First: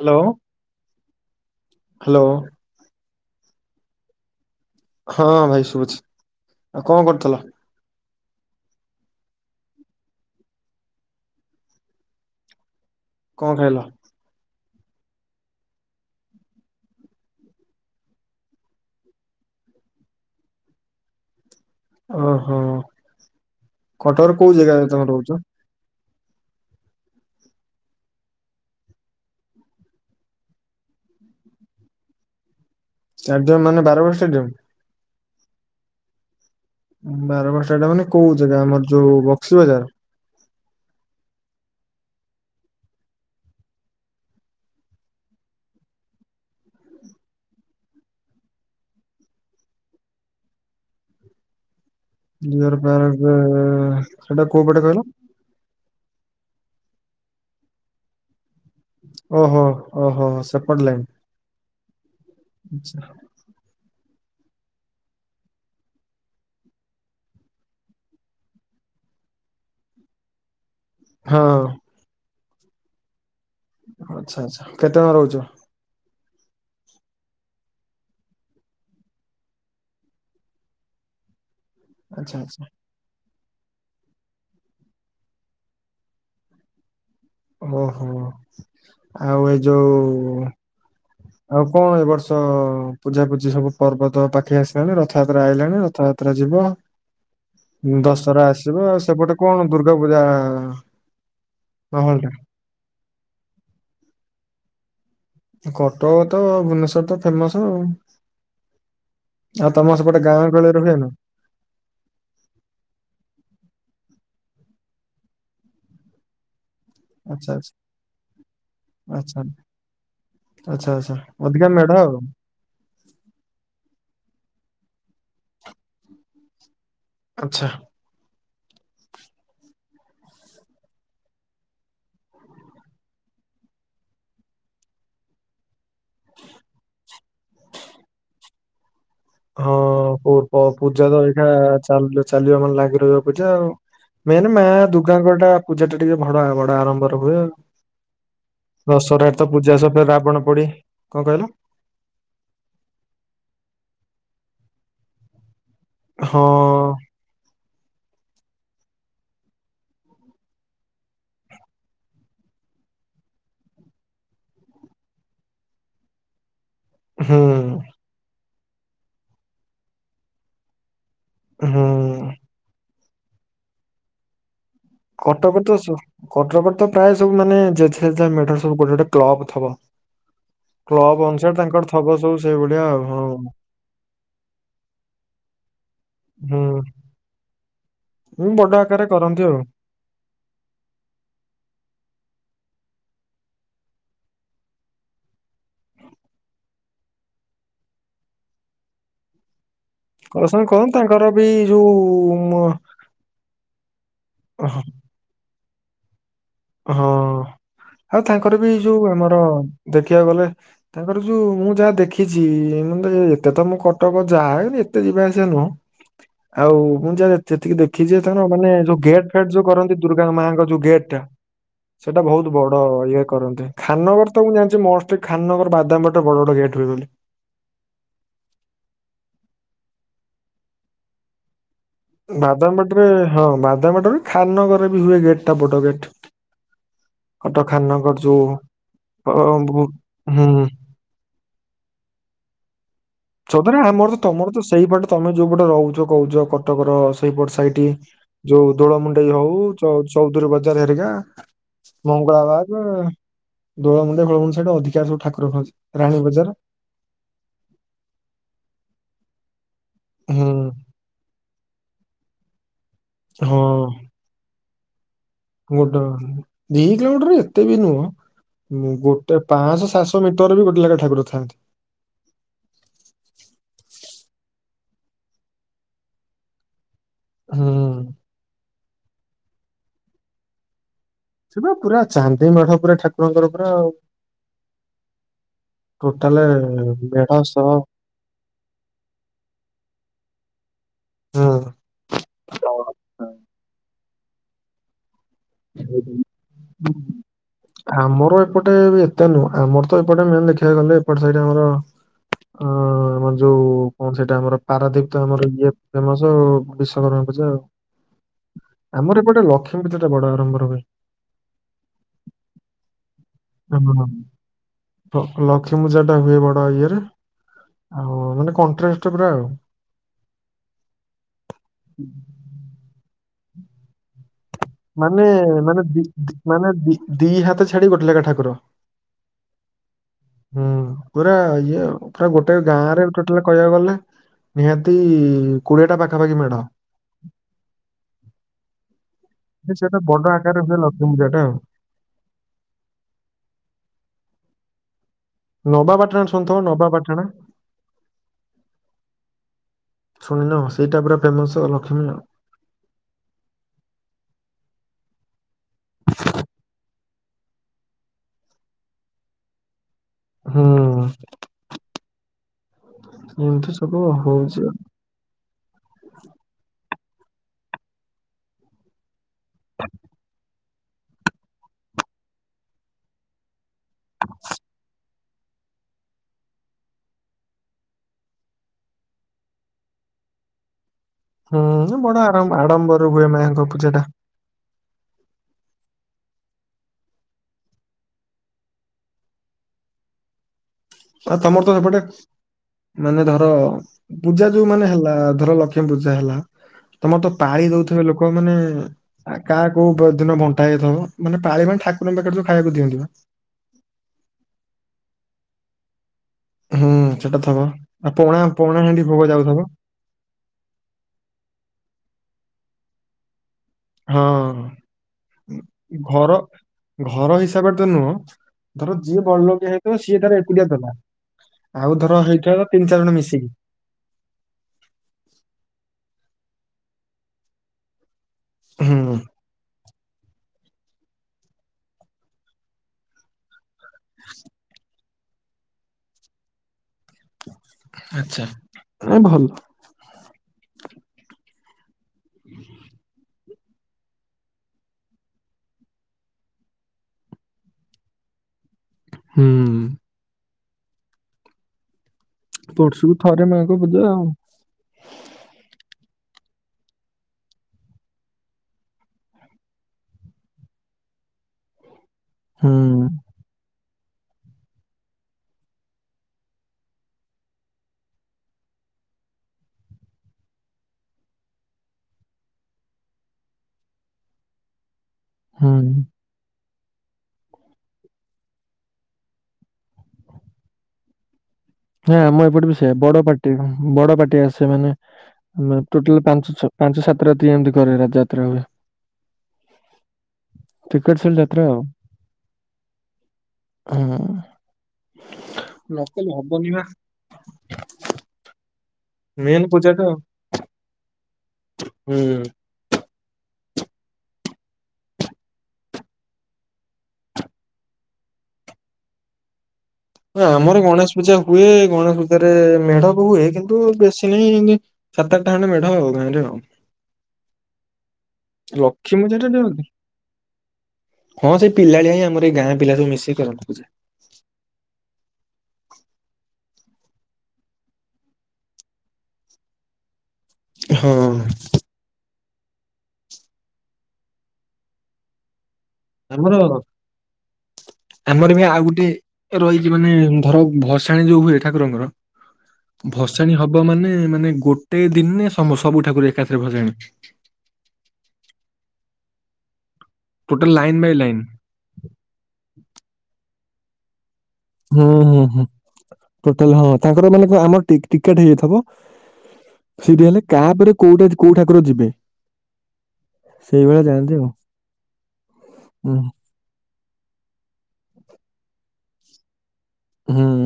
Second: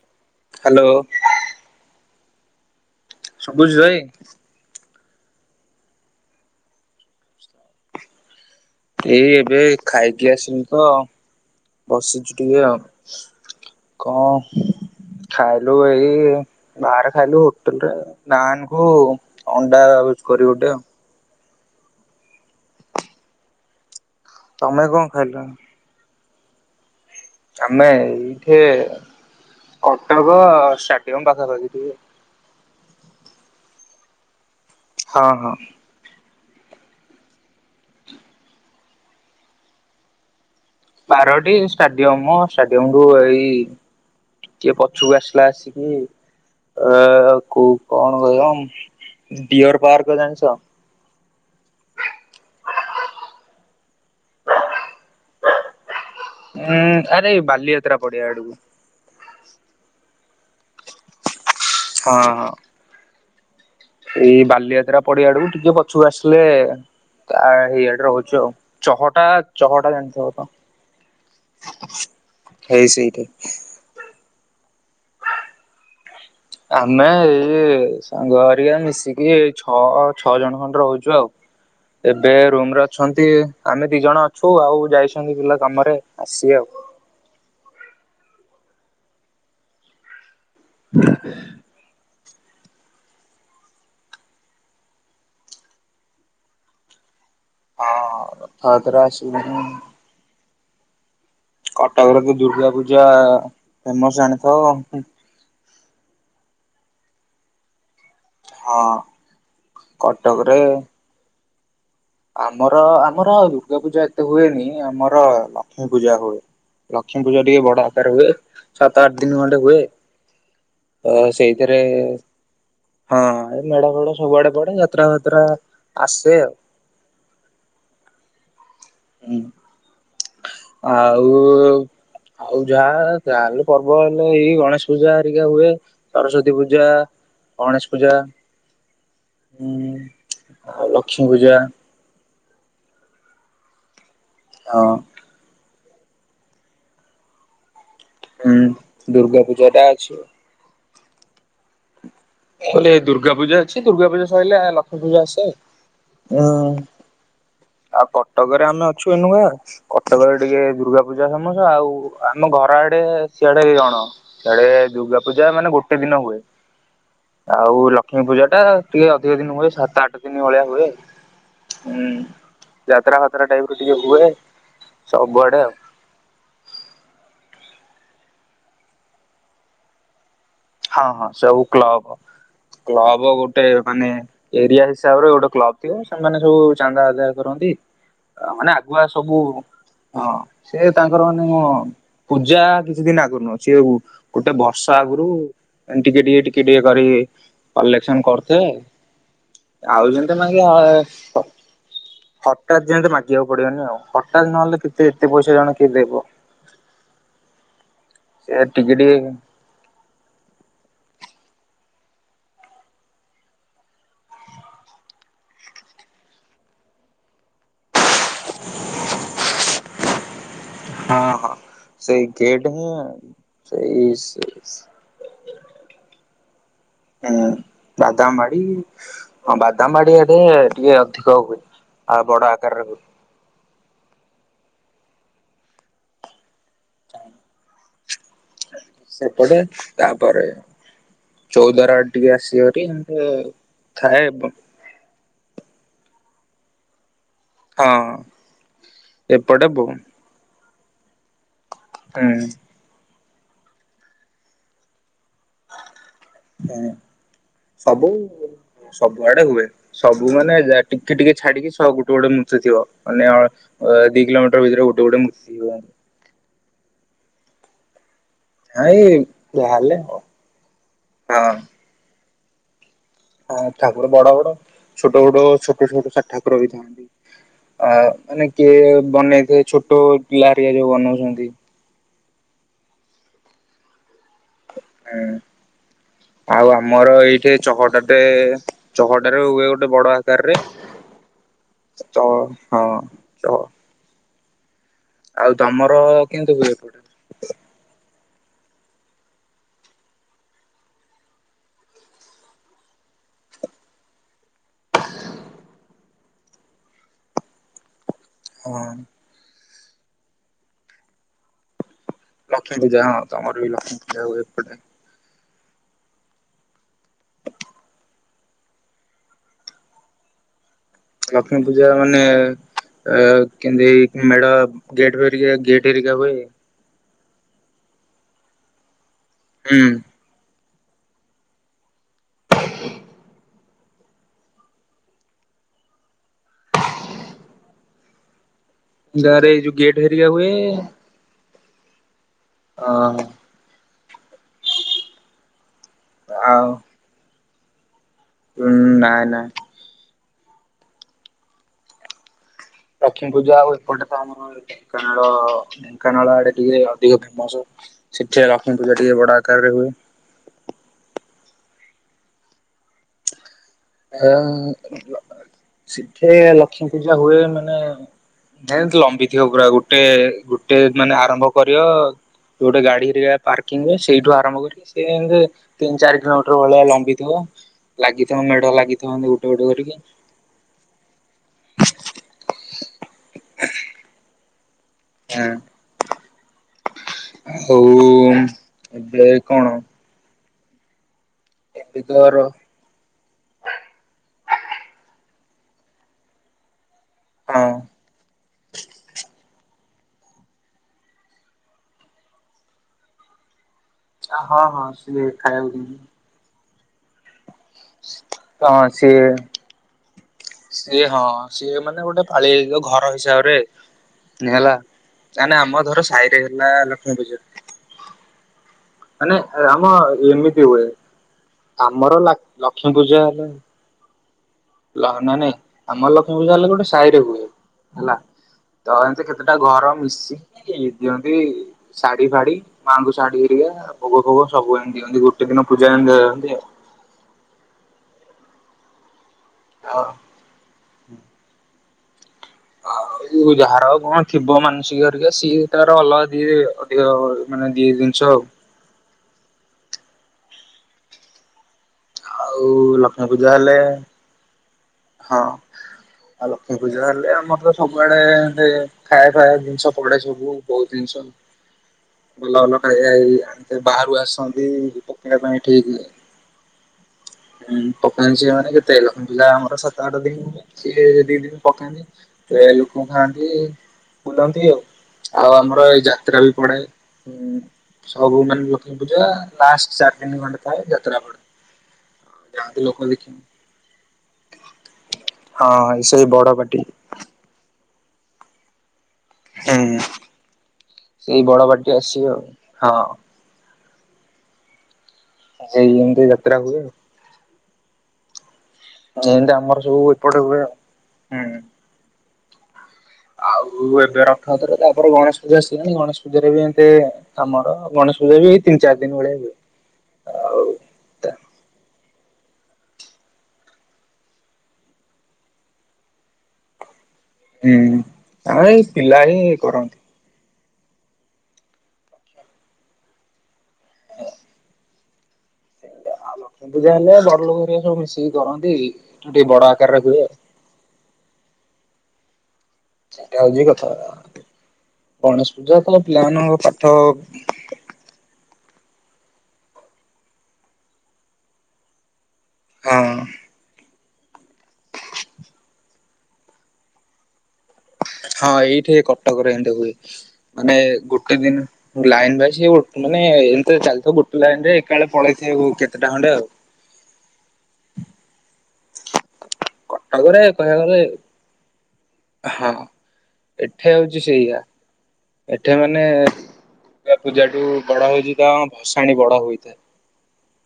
Hello hello hello ସବୁଛି ଭାଇ ହଁ ଭାଇ ଶୁଭୁଛି ଆଉ କଣ କରୁଥିଲ ଏଇ ଏବେ ଖାଇକି ଆସିଲି ତ ବସିଛିୁ ଟିକେ ଆଉ କଣ ଖାଇଲା କଣ ଖାଇଲୁ ଏଇ ବାହାରେ ଖାଇଲୁ ହୋଟେଲ ରେ ନାନ୍ କୁ ଅଣ୍ଡାୟଜ କରି ଗୋଟେ ଆଉ ଓହୋ କଠୋର କୋଉ ଜାଗା କଣ ତମେ ଖାଇଲ? ରହୁଛ ଆମେ ଏଇଠି କଟକ ଷ୍ଟାଟିମ ପାଖପ ଅ ଟିକେ ଷ୍ଟାଡିୟମ ମାନେ ବାର ବାର ଷ୍ଟାଡିୟମ ହଁ ହଁ ବାର ବାରଟା ଟା ମାନେ କୋଉ ଜାଗା ଆମର ଯୋଉ ବକ୍ସି ବଜାର ବାରଟି ଷ୍ଟାଡିୟମ ଷ୍ଟାଡିୟମ ରୁ ଏଇ କିଏ ପଛକୁ ଆସିଲା ଆସିକି ଅ କ କଣ କହିବ ଡିଅର ପାର୍କ ଜାଣିଛ ଡିୟର ପାର୍କ ସେଟା କୋଉ ପଟେ କହିଲ ଉଁ ଆରେଇ ବାଲିଯାତ୍ରା ପଡଆ ଆଡକୁ ଓହୋ ଓହୋ ହୋ ସେପଡ଼ିଲନ ହଁ ଆଚ୍ଛା ଏଇ ବାଲିଯାତ୍ରା ପଡିଆଡକୁ ଟିକେ ପଛକୁ ଆସିଲେ ଆ ଏଇଆଡେ ରହୁଛି ଆଉ ହଟା ଚଛହଟା ଜାଣିଛ ତ ହଁ ହେଇ ସେଇଟା ଆଚ୍ଛା ଆଚ୍ଛା କେତେ ଟଙ୍କା ରହୁଛ ଆମେ ଏଇ ସାଙ୍ଗ ଆରିକା ମିଶିକି ଏଇ ଛଅ ଛଅ ଜଣ ଖଣ୍ଡେ ରହୁଛୁ ଆଉ ହଁ ଏବେ ରୁମ ରେ ଅଛନ୍ତି ଆମେ ଦି ଜଣ ଅଛୁ ଆଉ ଯାଇଛନ୍ତି ପିଲା କାମରେ ଆସିବ ଆଉ ଓହୋ ଆଉ ଏ ଯୋଉ ଆଉ କଣ ଏ ବର୍ଷ ତ ପୂଜା ପୂଜି ସବୁ ପର୍ବତ ପାଖେଇ ଆସିଲାଣି ରଥଯାତ୍ରା ଆଇଲାାଣି ରଥଯାତ୍ରା ଯିବ ହଁ ଦଶହରା ଆସିବ ରଥଯାତ୍ରା ଆଉ ସେପଟେ କଣ ଦୁର୍ଗା ପୂଜା ମାହୋଲ କଟକରେ ଟା? ତ ଦୁର୍ଗା ପୂଜା ଫେମସ ଜାଣିଥିବ। କଟକ ତ ଭୁବନେଶ୍ଵର ରେ ତ ଫେମସ ଆଉ। ହଁ ଆଉ ତମର ସେପଟେ ଗାଁ ଗହଳି କଟକରେ ରେ ହୁଏନା? ଆମର ଆମର ଦୁର୍ଗା ପୂଜା ଏତେ ହୁଏନି। ଆମର ଲକ୍ଷ୍ମୀ ପୂଜା ହୁଏ। ଲକ୍ଷ୍ମୀ ପୂଜା ଆଚ୍ଛା ଟିକେ ଆଚ୍ଛା ବଡ ଆକାର ହୁଏ। ସାତ ଆଠ ଆଚ୍ଛା ଦିନ ଖଣ୍ଡେ ହୁଏ। ଆଚ୍ଛା ଅ ଆଚ୍ଛା ଅଧିକା ସେଇଥିରେ ମେଢ ଆଉ ହଁ ଏ ମେଢ ଫେଡ ସବୁଆଡେ ପଡେ ଯାତ୍ରା ଫାତ୍ରା ଆସେ ଆଉ। ଆଚ୍ଛା। ହୁଁ। ଆଉ ଆଉ ଯାହା ଯାହେଲେ ପର୍ବ ହେଲେ ଏଇ ଗଣେଶ ପୂଜା ହେରିକା ହୁଏ। ସରସ୍ଵତୀ ପୂଜା, ଗଣେଶ ପୂଜା। ହୁଁ ହଁ ପ ପୁ ଆଉ ପୂଜା ତ ଲକ୍ଷ୍ମୀ ଏକା ଚାଲିବା ମାନେ ଲାଗି ରହିବ ପୂଜା ଆଉ। ମେନ ମା ହଁ ଦୁର୍ଗା ଙ୍କଟା ପୂଜା ଟା ଟିକେ ଭଡା ବଡ ଆଡମ୍ଭର ହୁଏ ଆଉ। ହୁଁ ଦଶହରାରେ ଦୁର୍ଗା ତ ପୂଜା ଟା ସହ ଫେରେ ଅଛି। ମୁଁ ରାବଣ ପୋଡି। କଣ କହିଲ? ମୁଁ କହିଲି ଏ ଦୁର୍ଗା ପୂଜା ଅଛି ଦୁର୍ଗାପୂଜା ସରିଲେ ଲକ୍ଷ୍ମି ପୂଜା ଆସେ। ହଁ ୟ ଆଉ କଟକରେ ଆମେ ଅଛୁ ଏଉନୁକା କଟକରେ ଟିକେ ଦୁର୍ଗା ପୂଜା ଫେମସ ଆଉ ଆମ ଘର ଆଡେ ସିଆଡେ କଣ ସିଆଡେ ଦୁର୍ଗା ପୂଜା ମାନେ ଗୋଟେ ଦିନ ହୁଏ। ହୁଁ ଆଉ ଲକ୍ଷ୍ମୀ ପୂଜା ଟା ଟିକେ ଅଧିକ ଦିନ ହୁଏ ସାତ ଆଠ ଦିନ ଭଳିଆ ହୁଏ। ହୁଁ। ହୁଁ। ଯାତ୍ରା ଫାତ୍ରା ଟାଇପ ର ଟିକେ ହୁଏ। ସବୁଆଡେ କଟକରେ ଆଉ ତ କଟକରେ ତ ପ୍ରାୟ ସବୁ ମାନେ [unintelligible] ସବୁ ଗୋଟେ ଗୋଟେ କ୍ଲବ ଥବ। ହଁ ହଁ କ୍ଲବ ଅନୁସାରେ ସବୁ ତାଙ୍କର କ୍ଲବ। ଥବ ସବୁ ସେଇଭଳିଆ ଆଉ ହଁ କ୍ଲବ ଗୋଟେ ମାନେ ଏରିଆ ହିସାବରେ ଗୋଟେ କ୍ଲବ ଥିବ ସେମାନେ ସବୁ ହୁଁ ଚାନ୍ଦା ଆଦାୟ କରନ୍ତି। ହୁଁ, ମାନେ ବଡ ଆଗୁଆ ଆକାରରେ ସବୁ କରନ୍ତି ଆଉ। ହଁ ସେ ତାଙ୍କର ମାନେ ପୂଜା କିଛି ଦିନ ଆଗରୁ ନୁହଁ ସିଏ ଗୋଟେ ବର୍ଷା ଆଗରୁ ମାନେ ଟିକେ ଟିକେ ଟିକେ ଟିକେ କରିକି କଲେକ୍ସନ କରୁଥିବେ। ଆଉ। କରସନ କରନ୍ତି ତାଙ୍କର ବି [unintelligible] ହଠାତ୍ ଯୋଉ ମ ଯେମିତି ମାଗିବାକୁ ପଡିବନି ଆଉ। ହଠାତ୍ ହଁ ନହେଲେ କେତେ ଏତେ ପଇସା ଜଣ କିଏ ଦେବ। ହଁ ଆଉ ତାଙ୍କର ସେ ବି ଟିକେ ଯୋଉ ଟିକେ ଆମର ଦେଖିବାକୁ ଗଲେ ତାଙ୍କର ଯୋଉ ମୁଁ ଯାହା ଦେଖିଛି ମେ ଏତେ ତ ମୁଁ କଟକ ଯାଏନି କି ଏତେ ଯିବା ଆସିବା ନୁହଁ ଆଉ ମୁଁ ଯାହା ଯେତିକି ଦେଖିଛି ଏଥର ମାନେ ଯୋଉ ଗେଟ ଫେଟ ଯୋଉ କରନ୍ତି ଦୁର୍ଗା ମାଙ୍କର ଯୋଉ ଗେଟା ହଁ ଟା ହଁ ସେଇଟା ସେଇ ବହୁତ ଗେଟ୍ ବଡ ହିଁ ଇଏ କରନ୍ତି। ସେଇ ଖାନନଗର ତ ମୁଁ ଜାଣିଛି ମଷ୍ଟ ଖାନନଗର ବାଦାମବାଡିରେ ବଡ ବଡ ଗେଟ୍ ହୁଏ ବୋଲି। ହୁଁ ବାଦାମ ବାଡି ହଁ ବାଦାମ ବାଡିଆଡେ ଟିକେ ଅଧିକ ହୁଏ। ଆଉ ବଡ ଆକାରରେ ହୁଏ ବାଦାମବାଡିରେ ହଁ ବାଦାମବାଡିରେ ଖାନନଗର ରେ ବି ହୁଏ ଗେଟ୍ ଟା ବଡ ଗେଟ୍। କଟକ ଖାନନଗର ଯୋଉ ଅ ସେପଟେ ବୁ- ତାପରେ ହୁଁ ଚୌଦ୍ୱାର ଆଡେ ଟିକେ ଆସିବ ଭାରି ଆଉ। ଚୌଦ୍ୱାର ଆମର ତମର ତ ସେଇପଟ ତମେ ଯୋଉପଟେ ରହୁଛ କହୁଛ କଟକର ସେଇପଟ ସେଇଠି ହଁ ଯୋଉ ଦୋଳମୁଣ୍ଡେଇ ହଉ ଏପଟେ ବ ହୁଁ ଯୋଉ ଚଉଧୁରୀ ବଜାର ହେରିକା ହୁଁ ମଙ୍ଗଳାବାଗ ଦୋଳମୁଣ୍ଡେଇ ଫୋଳ ମୁଣ୍ଡେଇ ସାଇଟ୍ ରେ ଅଧିକା ସବୁ ଠାକୁର ଅଛି, ରାଣୀ ବଜାର। ହଁ ସବୁ ସବୁଆଡେ ହୁଏ। ସବୁ ହୁଁ ମାନେ ଟିକେ ଟିକେ ଛାଡିକି ସବୁ ଗୋଟେ ଗୋଟେ ମୂର୍ତ୍ତି ଥିବ। ହଁ [unintelligible] ଦି କିଲୋମଟର ଭିତରେ ଗୋଟେ ଗୋଟେ ମୂର୍ତ୍ତି ଥିବ ଏମତି। [unintelligible] ଦି କିଲୋମିଟର ଏତେ ବି ନୁହଁ, ନାଇଁ ଗୋଟେ ପାଶହ ଯାହାହେଲେ ହଁ ସାତଶହ ମି ର ବି ଗୋଟେ ନାଖେ ଠାକୁର ଥାନ୍ତି। ହଁ ଠାକୁର ବଡ ବଡ ଛୋଟ ବଟ ଛୋଟ ଛୋଟ ଠାକୁର ବି ଥାଆନ୍ତି। ହୁଁ ଅ ମାନେ କିଏ ବନେଇଦିଏ ଛୋଟ ପିଲାରିଆ ଯୋଉ ବନଉଛନ୍ତି। ହଁ ପୁରା ଚାନ୍ଦି ମେଢ ପୁରା ଠାକୁରଙ୍କର ପୁରା ଆଉ। ହୁଁ ଟୋଟାଲେ ଆଉ ଆମର ମେଢ ଏଇଠି ସହ ଚହଟାଟେ ଚହଟାରେ ହୁଏ ଗୋଟେ ବଡ ଆକାରରେ ହଁ ତ ହଁ ଆଉ ଦମର କେମତିୁ ହୁ ଏପଟେ ଆମର ଏପଟେ ଏତେ ନୁହଁ ଆମର ତ ଏପଟେ ମ ଦେଖିବାକୁ ଗଲେ ଏପଟେ ସେଇଠ ଆମର ଅ ଆମର ଯୋଉ କଣ ସେଇଟା ଆମର ପାରାଦଵୀପ ତ ଆମର ଇଏ ଫେମସ ଆଉ ବିଶ୍ୱକର୍ମା ପୂଜା ଆଉ ହଁ ଆମର ଏ ଗୋଟେକ୍ଷ୍ମୀ ପୂାଡ ଆରମ୍ଭରୁଏ ଲକ୍ଷ୍ମୀ ପୂଜା ହଁ ତମର ବିକ୍ମୀ ହଁ। ପୂା ହଏପଟେ ଲକ୍ଷ୍ମୀ ପୂଜା ଟା ହୁଏ ବଡ ଇଏରେ ଆଉ ମାନେ କଣ୍ଟରାଷ୍ଟ ପା ଆଉ ଲକ୍ଷ୍ମୀ ପୂଜା ମାନେ ଅ କେମତି ମେଢ ଗେଟ୍ ମାନେ ହେରିକା ମାନେ ଗେଟ୍ ଦି ହେରିକା ହୁଏ ମାନେ ଦି ହାତ ଛାଡି ଗୋଟେ ଲାଗା ଠାକୁର ହୁଁ ହୁଁ ପୁରା ଇଏ ପୁରା ଗୋଟେ ଗାଁ ରେଟାଲ କହିବାକୁ ଗଲେ ନିହାତି କୋଡିଏଟା ପାଖାପାଖି ମେଢ ଗାଁରେ ଏଇ ଯେ ଯୋଉ ସେଇଟା ଗେଟ ବଡ ହେରଆ ହୁଏ ଆକାରରେ ଲକ୍ଷ୍ମୀ ପୂଜାଟା ଆଉ। ହଁ ନବାପାଟଣ ଶୁଣିଥିବ ନବାପାଟଣା ହୁଁ ନାଇଁ ନାଇଁ ଶୁଣିନ ସେଇଟା ପୁରା ଫେମସ ଲକ୍ଷ୍ମୀ ନ ଲକ୍ଷ୍ମୀ ପୂଜା ଆଉ ଏପଟେ ତ ଆମର ଢେଙ୍କାନାଳ ଢେଙ୍କାନାଳ ଆଡେ ଟିକେ ଅଧିକ ଫେମସ ଶିକ୍ଷା ଲଲାକଙ୍କ ଜରିଏ ବଡ଼ା କରରେ ହୁଏ ହଁ ଏମିତି ସବୁ ହଉଛି ହଁ ଆଉ। ସେଠେ ଲକ୍ଷ୍ମୀ ପୂଜା ହୁଏ ମାନେ ଯେ ଲମ୍ବିଥିବ ପୁରା ଗୋଟେ ଗୋଟେ ମାନେ ଆରମ୍ଭ କର ଗୋଟେ ଗାଡିରେ ପାର୍କିଂ ରେ ସେଇଠୁ ଆରମ୍ଭ କରିକ ସେ ତିନି ଚାରି କିଲୋମିଟର ଭଳିଆ ଲମ୍ବିଥିବ ଲାଗିଥିବ ମେଢ ଲାଗିଥିବ ଗୋଟେ ଗୋଟେ କରିକି ହୁଁ ବଡ ଆରମ୍ ଆରମ୍ବର ହୁଏ ମାଙ୍କ ପୂଜା ଟା ହଁ ଆଉ ଏବେ କଣ ଆ ତମର ତ ଏବେ ସେପଟେ ର ମାନେ ଧର ପୂଜା ଯୋଉ ମାନେ ହେଲା ଧର ଲକ୍ଷ୍ମୀ ପୂଜା ହେଲା ତମର ତ ପାଳି ହଁ ଦଉଥିବେ ଲୋକ ମାନେ କାହା କୋଉ ଦିନ ବଣ୍ଟା ହେଇଥିବ ମାନେ ପାଳି ମଣି ଠାକୁରଙ୍କ ପାଖରେ ଯୋଉ ଖବାକୁ ଦିଅନ୍ତି ବା ହଁ ହଁ ସିଏ ଖାଇବାକୁ ହୁଁ ସେଟା ଥବ ଆଉ ପଣା ହଁ ପୋଣା ହେ ବି ସିଏ ଭୋଗ ଯାଉଥିବ ସିଏ ହଁ ସିଏ ମାନେ ଗୋଟେ ପାଳିଆ ଘର ହିସାବରେ ହଁ ହେଲା ମାନେ ଆମ ଧର ଘର ସାହିରେ ହେଲା ଲକ୍ଷ୍ମୀ ପୂଜା ଘର ହିସାବରେ ତ ନୁହଁ ଧର ଯିଏ ମାନେ ବଡଲଗିଆ ଆମ ହେଇଥିବ ସିଏ ତାର ଏମିତି ଏକୁଟିଆ ହୁଏ ଦବା ଆଉ ଆମର ଧର ହେଇଥିବ ତିନି ଲକ୍ଷ୍ମୀ ଚାରି ଜଣ ମିଶିକି ନ ନାଇଁ ଆମର ଲକ୍ଷ୍ମୀପୂଜା ହେଲେ ଗୋଟେ ସାହି ରେ ହୁଏ ହେଲା ତ ହୁଁ ଏମିତି କେତେଟା ଘର ମିଶି ଇ ଦିଅନ୍ତି ଶାଢୀ ଫାଢୀ ମାଆଙ୍କୁ ଶାଢୀ ହେରିକା ଭୋଗ ଫୋଗ ସବୁ ଏଣି ଦିଅନ୍ତିୋଟ ଏଟେ ଦିନ ପୂଜାନ୍ତ ଅ ଆଛା ଭଲ ହଁ ହୁଁ ଯୋଉ ଯାହାର କଣ ଥିବ ମାନସିକ ହେରିକା ସିଏ ତାର ଅଲଗା ଦିଏ, ଅଧିକ ମାନେ ଦିଏ ଜିନିଷ ଆଉ। ହୁଁ ଉଁ। ଆଉ ବର୍ଷକୁ ଲକ୍ଷ୍ମୀ ଥରେ ପୂଜା ମାଆଙ୍କ ହେଲେ ଆଉ ହଁ। ଆଉ ଲକ୍ଷ୍ମୀ ପୂଜା ହେଲେ ଆମର ତ ସବୁଆଡେ ନେଇ ଆସି ଖାଇଆ ଫାଇଆ ଜିନିଷ ପଡେ ସବୁ ବହୁତ ଜିନିଷ। ହୁଁ। ଭଲ ଭଲ ଖାଇବା ଏଇ ଏ ବାହାରୁ ଆସନ୍ତି ଦୀପ କିଣିବା ପାଇଁକି ଇଠିକି। ହଁ ପକା ଝିଅମାନେ କେତେ ଲକ୍ଷ୍ମୀ ପୂଜା ଆମର ହଁ ସାତ ଆଠ ଦିନ, ସିଏ ଦି ଦିନ ପକାନ୍ତି ତ ଏ ଲୋକଙ୍କୁ ଖାଆନ୍ତି, ବୁଲନ୍ତି ଆଉ ଆଉ ହୁଁ ଆମର ଏଇ ଯାହା ଯାତରା ବି ପଡ଼େ ହୁଁ ସବୁ ମାନେ ଲକ୍ଷ୍ମୀ ପୂଜା, ଲାଷ୍ଟ ଚାରି ଦିନ ଖଣ୍ଡେ ଥାଏ ଯାତ୍ରା ପଡ଼େ। ନାଇଁ ଆମ ଏପଟେ ବି ସେୟା। ବଡ ପାର୍ଟିରେ ବଡ ପାର୍ଟି ଆସେ ସେ ମାନେ, ମାନେ ହଁ ଟୋଟାଲ୍ ସେଇ ବଡ ପାଞ୍ଚ ସାତ ପାଟି। ପାଞ୍ଚ ସାତ ରାତି ଏମତି କରେ ରଥ ଯାତ୍ରା ବେଳେ। ହୁଁ ସେଲ୍ ସେଇ ଯାତ୍ରା ବଡ ଆଉ ପାର୍ଟି ଆସିବେ ଆଉ। ହଁ। ହୁଁ। ଯେଇ ଏମିତି ନକଲେ ଯାତ୍ରା ହବନି ବା ହୁଏ ଆଉ। ଯେନ୍ତି ମେନ୍ ଆମର ପୂଜା ଟା ସବୁ ଆଉ। ଏପଟେ ହୁଏ ଆଉ। ହୁଁ। ହୁଁ। ଆଉ ଏବେ ରଥଯାତ୍ରା, ତାପରେ ଗଣେଶ ପୂଜା ଆସିଲାଣି, ଗଣେଶ ପୂଜାରେ ବି ଏମିତି ଆମର ଗଣେଶ ପୂଜା ବି ଏଇ ତିନି ଚାରି ଦିନ ଭଳିଆ ହୁଏ। ଆଉ ଆମର ଗଣେଶ ପୂଜା ହୁଏ, ଗଣେଶ ପୂଜାରେ ମେଢ ବି ହୁଏ କିନ୍ତୁ ବେଶୀ ନାହିଁ ଏନ୍ତି ସାତ ଆଠଟା ଖଣ୍ଡେ ମେଢ ଆଉ ଗାଁରେ ଆଉ। ହୁଁ, ଆ ଏଇ ଲକ୍ଷ୍ମୀ ପିଲା ପୂଜା ହିଁ ଟା ଟିକେ କରନ୍ତି। ହଁ ସେଇ ପିଲାଳିଆ ହିଁ ଆମର ଏଇ ଗାଁ ପିଲା ସବୁ ମିଶିକି କରନ୍ତି। ହଁ। ଆଉ ଲକ୍ଷ୍ମୀ ପୂଜା ହେଲେ ବଡ ଲୋକ ହେରିକା ସବୁ ମିଶିକି କରନ୍ତି, ଟିକେ ବଡ ଆକାରରେ ହୁଏ ଆଉ। ହଁ। ସେଇଟା ହଉଚି କଥାଟା। ଗଣେଶ ପୂଜା ତ ଆମର ପିଲାମାନଙ୍କ ପାଠ ଆମର ବି ଆଉ ଗୋଟିଏ ରହିଚି ମାନେ ଧର ଭସାଣୀ ଯୋଉ ହୁଏ ଠାକୁରଙ୍କର ହଁ ଭସାଣୀ ହବ ହବ ମାନେ, ମାନେ ଗୋଟେ ଦିନେ ସମ ସବୁ ଠାକୁର ଏକାଥରେ ଭସାଣି। ହଁ ଏଇଠି ଏଇ କଟକରେ ଏମିତି ହୁଏ। ଟୋଟାଲ ମାନେ ଲାଇନ ବାଇ ଗୋଟେ ଲାଇନ। ଦିନ ଲାଇନ ବାଇ ସେଇ ମାନେ ଏମତିରେ ଚାଲିଥିବ ଗୋଟେ ଲାଇନରେ ହୁଁ ଏକାବେଳେ ହୁଁ ହୁଁ ପଳେଇଥିବ କେତେଟା ଖଣ୍ଡେ ଆଉ। ଟୋଟାଲ ହଁ ତାଙ୍କର ମାନେ ଆମ କଣ ଟି-ଟିକେଟ ହେଇଯାଇଥିବ। ସିରିଏଲରେ କଟକରେ କହିବାକୁ କାହାପରେ ଗଲେ କୋଉଟା କୋଉ ଠାକୁର ଯିବେ? ଏଠେ ସେଇଭଳିଆ ହଉଛି ଜାଣନ୍ତି ଆଉ। ସେଇଆ। ଏଠେ ମାନେ ହୁଁ ଦୂର୍ଗା ପୂଜାଠୁ ବଡ ହଉଛି ତ ଆମ ଭସାଣି ବଡ ହୋଇଥାଏ। ହୁଁ।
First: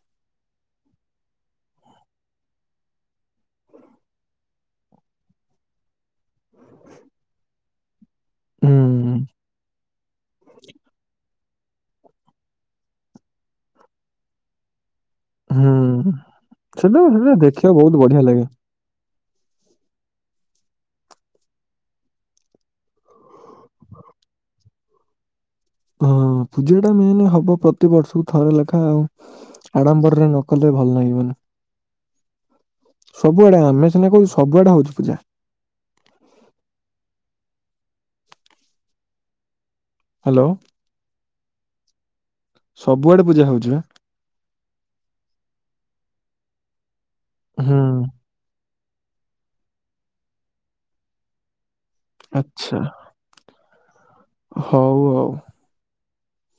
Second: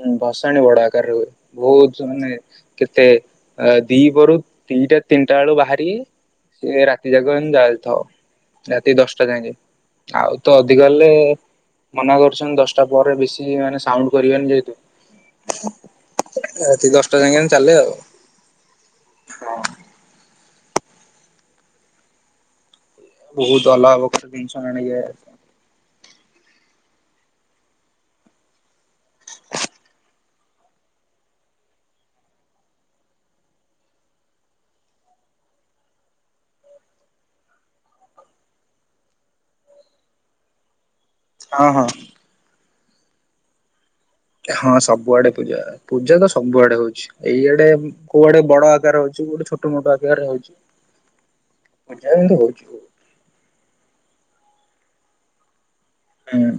ହୁଁ, ଭସାଣୀ ବଡ ଆକାରରେ ହୁଏ। ବହୁତ ମାନେ କେତେ ଆ ଦ୍ଵିପହରୁ ଦିଟା ତିନିଟା ବେଳୁ ବାହାରିକି ରାତି ଯାକ ଏମତି ଯାଇଥାଉ। ରାତି ହୁଁ ଦଶଟା ଯାକେଁ। ଆଉ ତ ଅଧିକ ହେଲେ ମନା କରୁଛନ୍ତି ଦଶଟା ପରେ ବେଶୀ ମାନେ ସାଉଣ୍ଡ କରିବେନି ଯେହେତୁ ହୁଁ। ସେଟା ସେଟା ଦେଖିବାକୁ ବହୁତ ବଢିଆ ଲାଗେ। ହଁ। ବହୁତ ଅଲଗା ପ୍ରକାର ଜିନିଷ ଆଣିକି [unintelligible] ହଁ ପୂଜାଟା ମେନ୍ ହବ ପ୍ରତିିବର୍ଷକୁ ଥରେ ଲେଖା ଆଉ। ଆଡ଼ମ୍ବରରେ ନ କଲେ ଭଲ ଲାଗିବନି। ସବୁଆଡେ, ଆମେ ସିନା କହୁଚୁ ସବୁଆଡେ ହଉଛି ପୂଜା। ହ୍ୟାଲୋ। ହଁ ହଁ। ସବୁଆଡେ ପୂଜା ହଉଛି ବା। ହଁ ସବୁଆଡେ ପୂଜା ପୂଜା ତ ସବୁଆଡେ ହଉଛି। ଏଇଆଡେ ହୁଁ କୋଉଆଡେ ବଡ ଆକାର ହଉଛିୁ କୋଉଆଡ଼େ ଛୋଟ ମୋଟ ଆକାରରେ ହଉଛି। ପୂଜା କିନ୍ତୁ ହଉଛି ଆଚ୍ଛା ହଉ ଆଉ। ହୁଁ।